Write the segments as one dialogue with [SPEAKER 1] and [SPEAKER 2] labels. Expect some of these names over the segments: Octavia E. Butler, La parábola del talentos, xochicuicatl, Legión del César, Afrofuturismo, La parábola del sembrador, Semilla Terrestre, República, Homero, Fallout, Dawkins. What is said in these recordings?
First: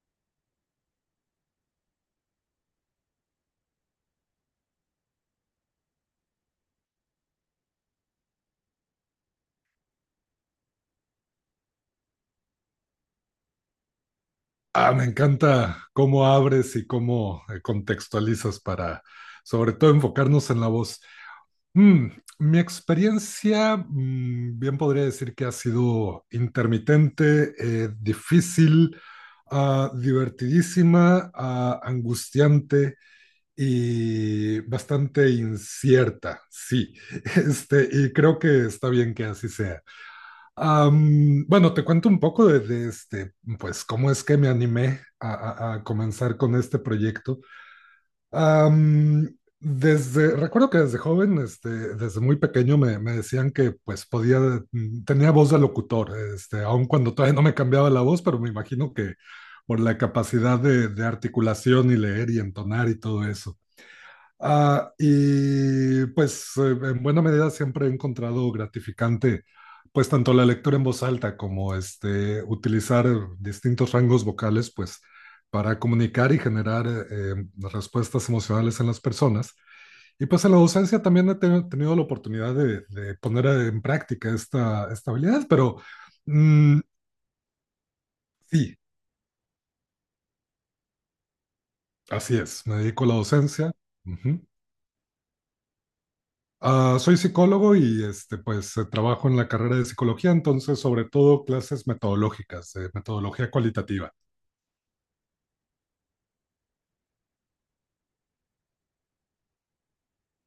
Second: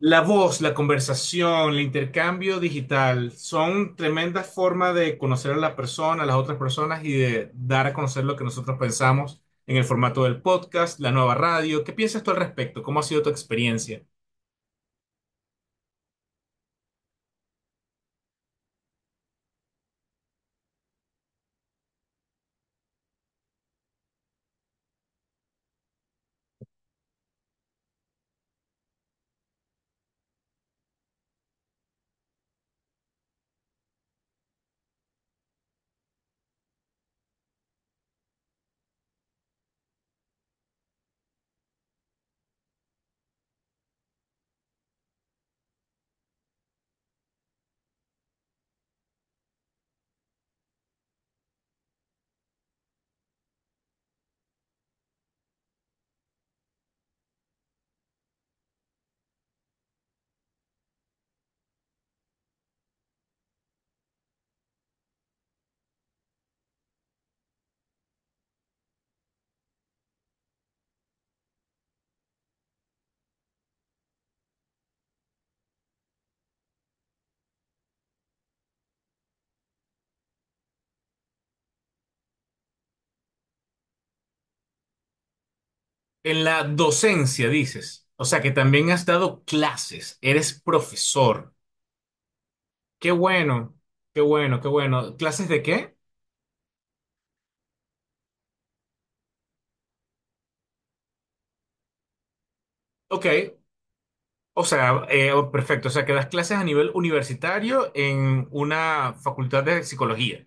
[SPEAKER 1] La voz, la conversación, el intercambio digital son tremendas formas de conocer a la persona, a las otras personas y de dar a conocer lo que nosotros pensamos en el formato del podcast, la nueva radio. ¿Qué piensas tú al respecto? ¿Cómo ha sido tu experiencia?
[SPEAKER 2] Me encanta cómo abres y cómo contextualizas para, sobre todo, enfocarnos en la voz. Mm, mi experiencia, bien podría decir que ha sido intermitente, difícil, divertidísima, angustiante y bastante incierta, sí. Y creo que está bien que así sea. Bueno, te cuento un poco de este, pues, cómo es que me animé a comenzar con este proyecto. Am, Desde, recuerdo que desde joven, desde muy pequeño me decían que, pues, podía, tenía voz de locutor, este, aun cuando todavía no me cambiaba la voz, pero me imagino que por la capacidad de articulación y leer y entonar y todo eso. Y pues en buena medida siempre he encontrado gratificante pues tanto la lectura en voz alta como este utilizar distintos rangos vocales pues para comunicar y generar respuestas emocionales en las personas. Y pues en la docencia también he tenido la oportunidad de poner en práctica esta habilidad, pero
[SPEAKER 1] En la
[SPEAKER 2] mm,
[SPEAKER 1] docencia, dices. O sea, que
[SPEAKER 2] sí,
[SPEAKER 1] también has dado clases, eres profesor.
[SPEAKER 2] así es, me dedico a
[SPEAKER 1] Qué
[SPEAKER 2] la docencia.
[SPEAKER 1] bueno, qué
[SPEAKER 2] Ujú.
[SPEAKER 1] bueno, qué bueno. ¿Clases de qué?
[SPEAKER 2] Soy psicólogo y este, pues trabajo en la carrera de psicología, entonces sobre todo clases metodológicas, de
[SPEAKER 1] Ok,
[SPEAKER 2] metodología cualitativa.
[SPEAKER 1] o sea, oh, perfecto. O sea, que das clases a nivel universitario en una facultad de psicología.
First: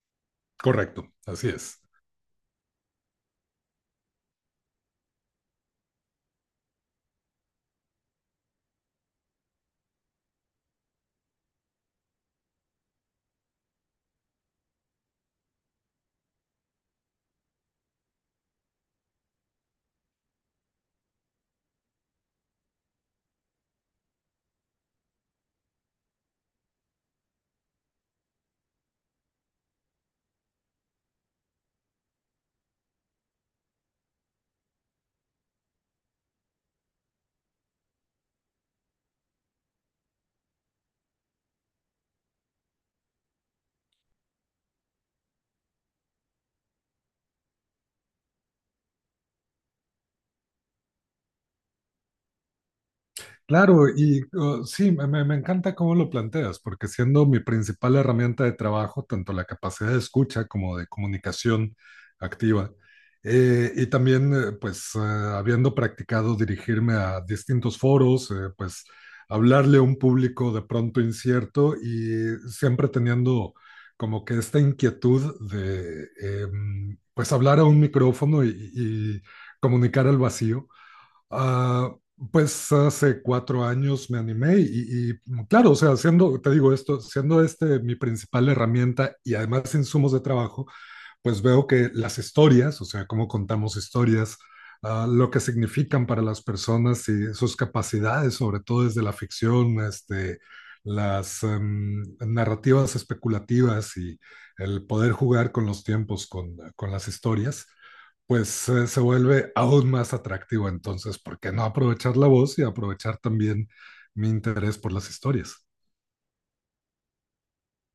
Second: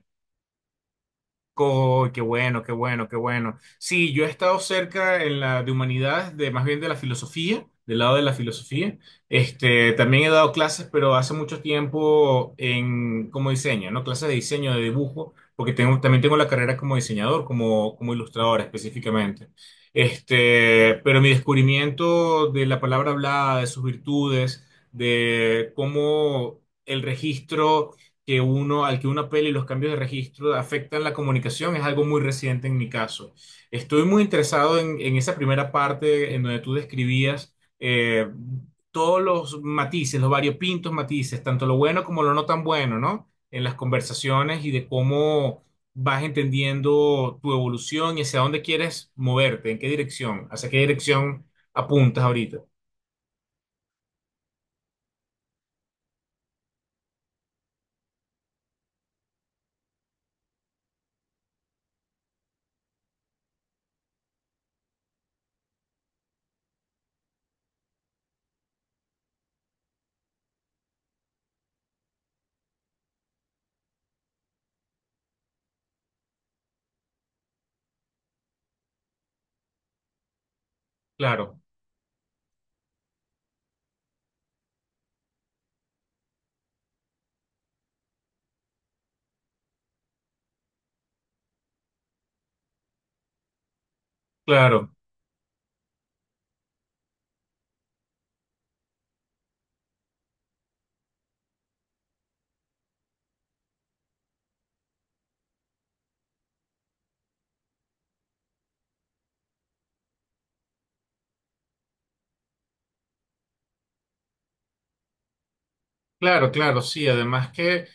[SPEAKER 2] Correcto, así es.
[SPEAKER 1] Co- qué bueno, qué bueno, qué bueno. Sí, yo he estado cerca en la de humanidades, de más bien de la filosofía, del lado de la filosofía. Este, también he dado clases, pero hace mucho tiempo en como diseño, ¿no? Clases de diseño, de dibujo, porque tengo, también tengo la carrera como diseñador, como, como ilustrador específicamente. Este, pero mi descubrimiento de la palabra hablada, de sus virtudes, de cómo el registro que uno, al que una peli y los cambios de registro afectan la comunicación es algo muy reciente en mi caso. Estoy muy interesado en esa primera parte en donde tú describías todos los matices, los variopintos matices, tanto lo bueno como lo no tan bueno, ¿no? En las conversaciones y de cómo vas entendiendo tu evolución y hacia dónde quieres moverte, en qué dirección, hacia qué dirección apuntas ahorita.
[SPEAKER 2] Claro, y sí, me encanta cómo lo planteas, porque siendo mi principal herramienta de trabajo, tanto la capacidad de escucha como de comunicación activa, y también, pues, habiendo practicado dirigirme a distintos foros, pues, hablarle a un público de pronto incierto y siempre teniendo como que esta inquietud de, pues, hablar a un micrófono y comunicar al vacío.
[SPEAKER 1] Claro,
[SPEAKER 2] Ah, pues hace cuatro años me animé y, claro, o sea, siendo, te digo esto, siendo este mi principal herramienta y además insumos de trabajo, pues veo que las historias, o sea, cómo contamos historias,
[SPEAKER 1] claro.
[SPEAKER 2] lo que significan para las personas y sus capacidades, sobre todo desde la ficción, las narrativas especulativas y el poder jugar con los tiempos, con las historias, pues se vuelve aún más atractivo. Entonces, ¿por qué no aprovechar la voz y aprovechar también mi interés por las historias?
[SPEAKER 1] Claro, claro, sí. Además que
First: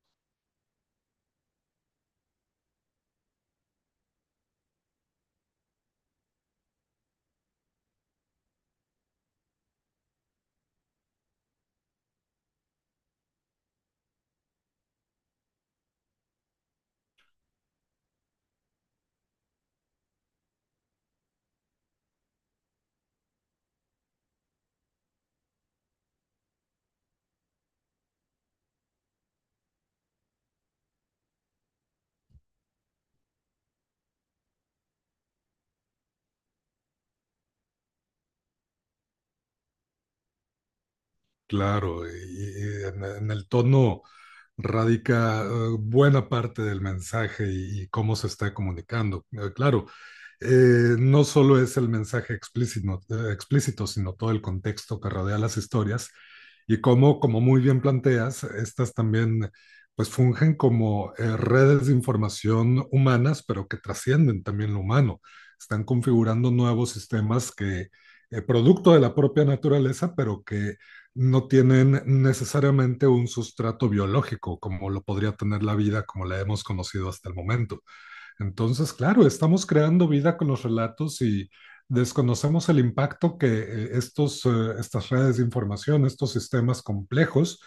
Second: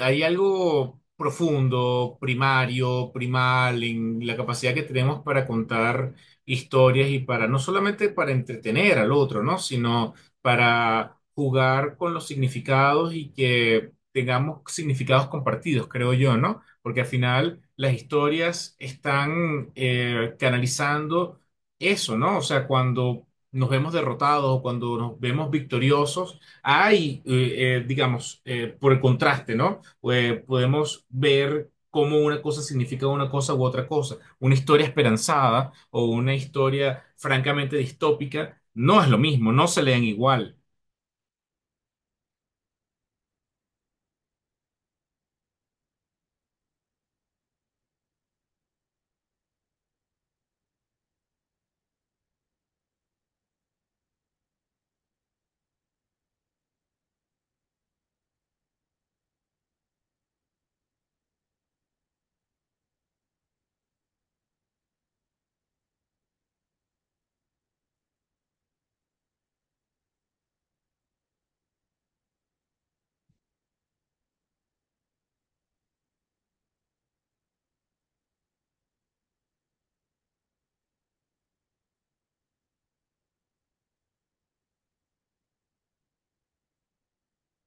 [SPEAKER 1] hay algo profundo, primario, primal en la capacidad que tenemos para contar historias y para no solamente para entretener al otro, ¿no? Sino para jugar con los significados y que tengamos significados compartidos, creo yo, ¿no? Porque al final las historias están canalizando eso, ¿no? O sea, cuando nos vemos derrotados o cuando nos vemos victoriosos hay, digamos, por el contraste, ¿no? Podemos ver cómo una cosa significa una cosa u otra cosa. Una historia esperanzada o una historia francamente distópica no es lo mismo, no se leen igual.
[SPEAKER 2] Claro, y en el tono radica buena parte del mensaje y cómo se está comunicando. Claro, no solo es el mensaje explícito, sino todo el contexto que rodea las historias y cómo, como muy bien planteas, estas también pues fungen como redes de información humanas, pero que trascienden también lo humano. Están configurando nuevos sistemas que, producto de la propia naturaleza, pero que no tienen necesariamente un sustrato biológico como lo podría tener la vida como la hemos conocido hasta el momento. Entonces, claro, estamos creando vida con los relatos y desconocemos el impacto que estas redes de información, estos sistemas complejos,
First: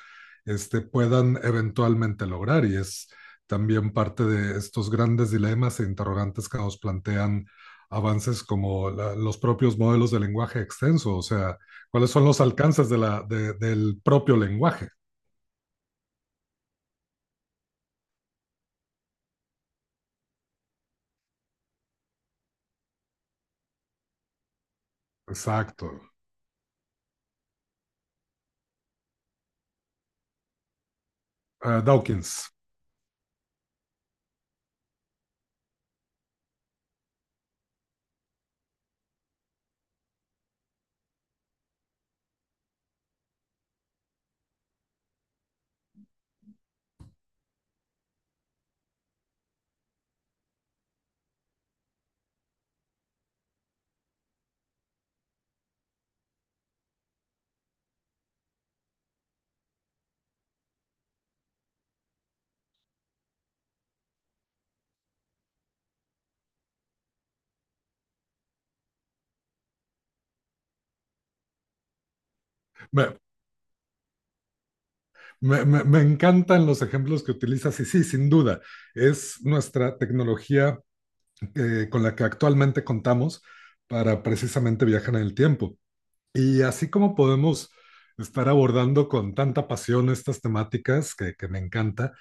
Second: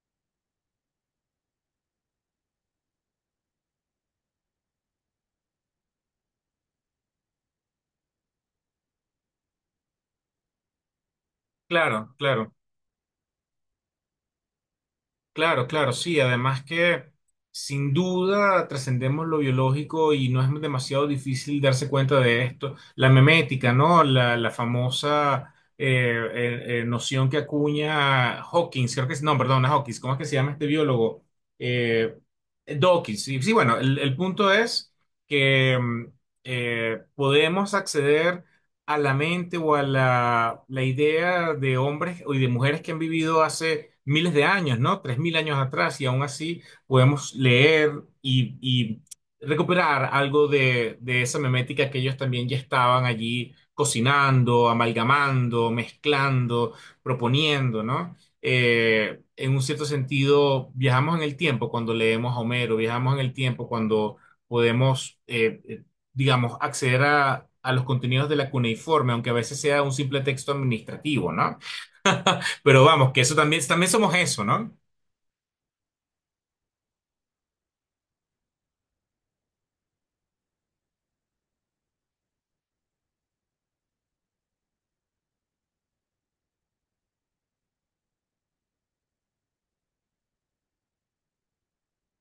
[SPEAKER 2] puedan eventualmente lograr. Y es también parte de estos grandes dilemas e interrogantes que nos plantean avances como los propios modelos de lenguaje extenso, o sea, cuáles
[SPEAKER 1] Claro,
[SPEAKER 2] son los
[SPEAKER 1] claro.
[SPEAKER 2] alcances de la, del propio lenguaje.
[SPEAKER 1] Claro, claro, sí. Además que sin duda trascendemos lo biológico y no es demasiado difícil darse cuenta de esto. La memética, ¿no? La famosa
[SPEAKER 2] Exacto.
[SPEAKER 1] noción que acuña Hawkins, creo que es, no, perdón, no es Hawkins, ¿cómo es que se llama este biólogo?
[SPEAKER 2] Ah,
[SPEAKER 1] Eh,
[SPEAKER 2] Dawkins.
[SPEAKER 1] Dawkins. Sí, sí, bueno, el punto es que podemos acceder a la mente o a la idea de hombres y de mujeres que han vivido hace miles de años, ¿no? 3000 años atrás, y aún así podemos leer y recuperar algo de esa memética que ellos también ya estaban allí cocinando, amalgamando, mezclando, proponiendo, ¿no? En un cierto sentido, viajamos en el tiempo cuando leemos a Homero, viajamos en el tiempo cuando podemos digamos, acceder a los contenidos de la cuneiforme, aunque a veces sea un simple texto administrativo, ¿no? Pero
[SPEAKER 2] Me,
[SPEAKER 1] vamos, que eso también, también somos eso, ¿no?
[SPEAKER 2] Me encantan los ejemplos que utilizas y sí, sin duda, es nuestra tecnología con la que actualmente contamos para precisamente viajar en el tiempo. Y así como podemos estar abordando con tanta pasión estas temáticas que me encanta,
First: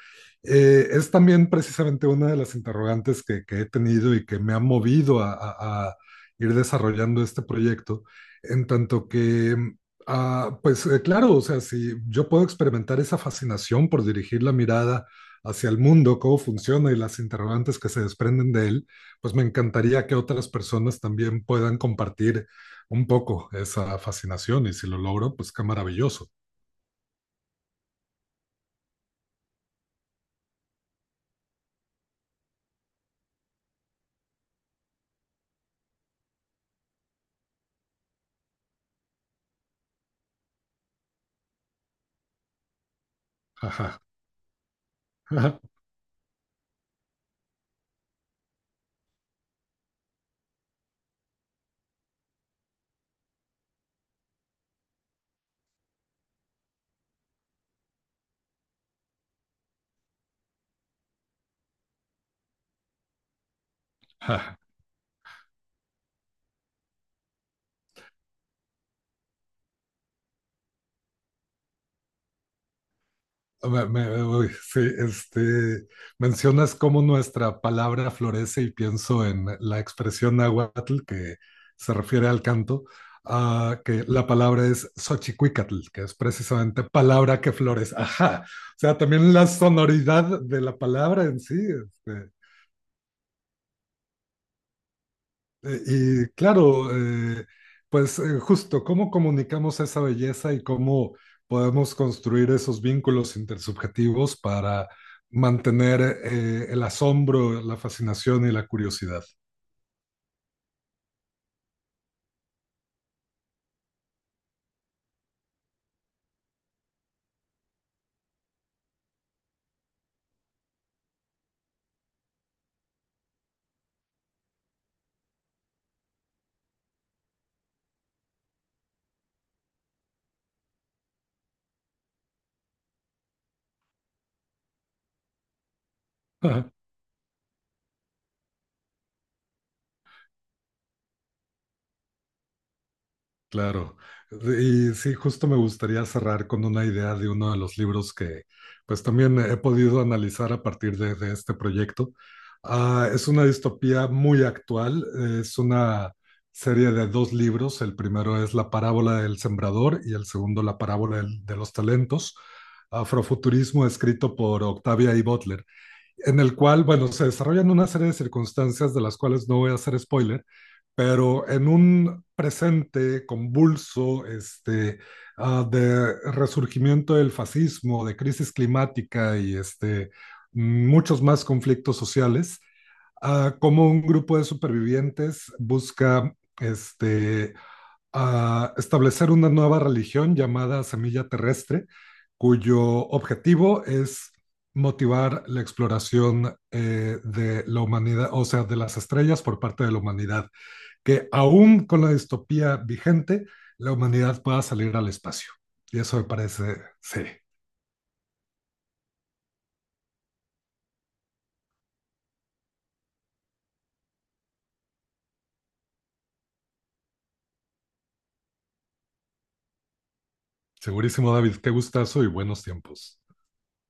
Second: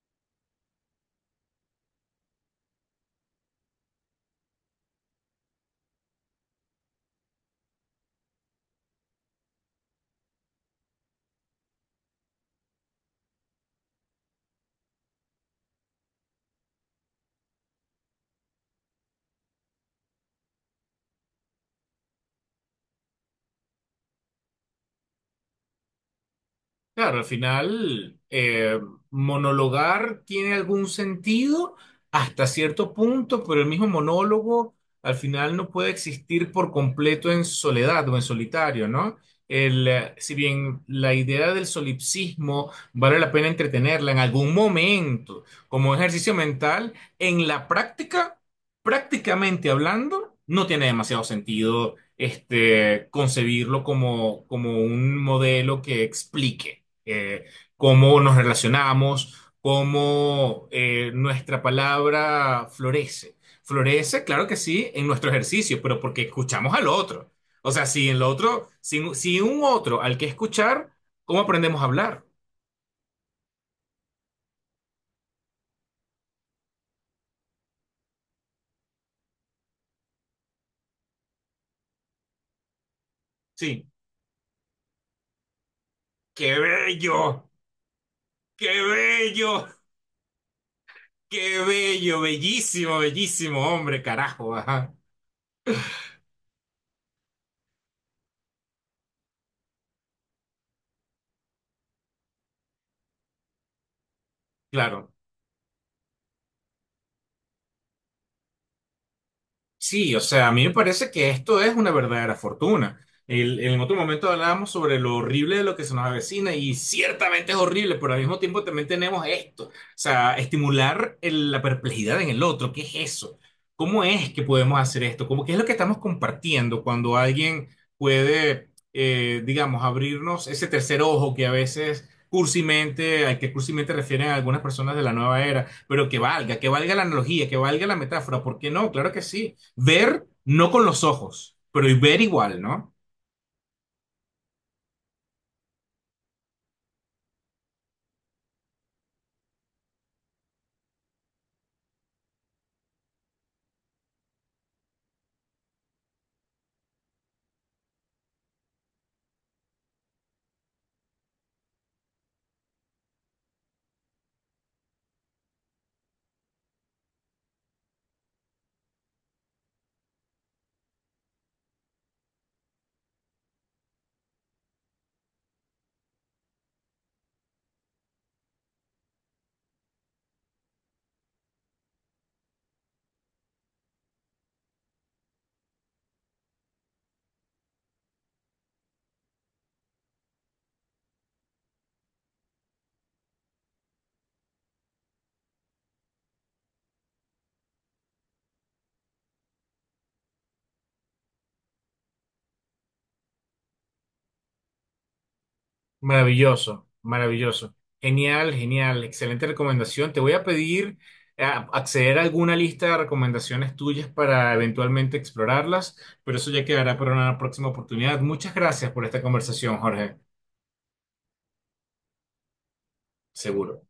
[SPEAKER 2] es también precisamente una de las interrogantes que he tenido y que me ha movido a ir desarrollando este proyecto, en tanto que, pues claro, o sea, si yo puedo experimentar esa fascinación por dirigir la mirada hacia el mundo, cómo funciona y las interrogantes que se desprenden de él, pues me encantaría que otras personas también puedan compartir un poco esa fascinación y si lo logro, pues qué maravilloso.
[SPEAKER 1] Claro, al final, monologar tiene algún sentido hasta cierto punto, pero el mismo monólogo al final no puede existir por completo en soledad o en solitario, ¿no? Si bien la idea del solipsismo vale la pena
[SPEAKER 2] Ajá,
[SPEAKER 1] entretenerla en algún momento
[SPEAKER 2] ajá,
[SPEAKER 1] como ejercicio mental, en la práctica, prácticamente hablando, no tiene demasiado sentido este, concebirlo como, como un modelo que explique eh, cómo nos relacionamos, cómo nuestra palabra florece. Florece, claro que
[SPEAKER 2] ajá.
[SPEAKER 1] sí, en nuestro ejercicio, pero porque escuchamos al otro. O sea, si el otro, si, si un otro al que escuchar, ¿cómo aprendemos a hablar?
[SPEAKER 2] Uy, sí, mencionas cómo nuestra palabra florece y pienso en la expresión náhuatl que se refiere al canto,
[SPEAKER 1] Sí,
[SPEAKER 2] que la palabra es xochicuicatl, que es
[SPEAKER 1] qué
[SPEAKER 2] precisamente palabra
[SPEAKER 1] bello,
[SPEAKER 2] que florece. Ajá.
[SPEAKER 1] qué
[SPEAKER 2] O sea, también la
[SPEAKER 1] bello,
[SPEAKER 2] sonoridad de la palabra en sí,
[SPEAKER 1] qué bello,
[SPEAKER 2] este,
[SPEAKER 1] bellísimo, bellísimo, hombre, carajo, ajá,
[SPEAKER 2] y claro, pues justo, ¿cómo comunicamos esa belleza y cómo podemos construir esos vínculos intersubjetivos para
[SPEAKER 1] claro.
[SPEAKER 2] mantener el asombro, la fascinación y la curiosidad?
[SPEAKER 1] Sí, o sea, a mí me parece que esto es una verdadera fortuna. El- en otro momento hablábamos sobre lo horrible de lo que se nos avecina y ciertamente es horrible, pero al mismo tiempo también tenemos esto. O sea, estimular el- la perplejidad en el otro. ¿Qué es eso? ¿Cómo es que podemos hacer esto? ¿Cómo, qué es lo que estamos compartiendo cuando alguien puede, digamos, abrirnos ese tercer ojo que a veces cursimente, al que cursimente refieren algunas personas de la nueva era, pero que valga la analogía, que valga la metáfora. ¿Por qué no? Claro que sí. Ver, no con los ojos, pero y ver igual, ¿no?
[SPEAKER 2] Claro, y sí, justo me gustaría cerrar con una idea de uno de los libros que pues también he podido analizar a partir de este proyecto. Es una distopía muy actual, es una serie de dos libros, el primero es La Parábola del Sembrador y el segundo La Parábola de los Talentos, afrofuturismo escrito por Octavia E. Butler, en el cual, bueno, se desarrollan una serie de circunstancias de las cuales no voy a hacer spoiler, pero en un presente convulso este, de resurgimiento del fascismo, de crisis climática y este, muchos más conflictos sociales, como un grupo de supervivientes busca este, a establecer una nueva religión llamada Semilla Terrestre, cuyo objetivo es motivar la exploración de la humanidad, o sea, de las estrellas por parte de la humanidad, que aún con la distopía vigente, la humanidad pueda salir al espacio. Y eso me parece,
[SPEAKER 1] Maravilloso,
[SPEAKER 2] sí,
[SPEAKER 1] maravilloso. Genial, genial. Excelente recomendación. Te voy a pedir eh, acceder a alguna lista de recomendaciones tuyas para eventualmente explorarlas, pero eso ya quedará para una próxima oportunidad. Muchas gracias por esta conversación, Jorge.
[SPEAKER 2] segurísimo David, qué gustazo y buenos tiempos.
[SPEAKER 1] Seguro.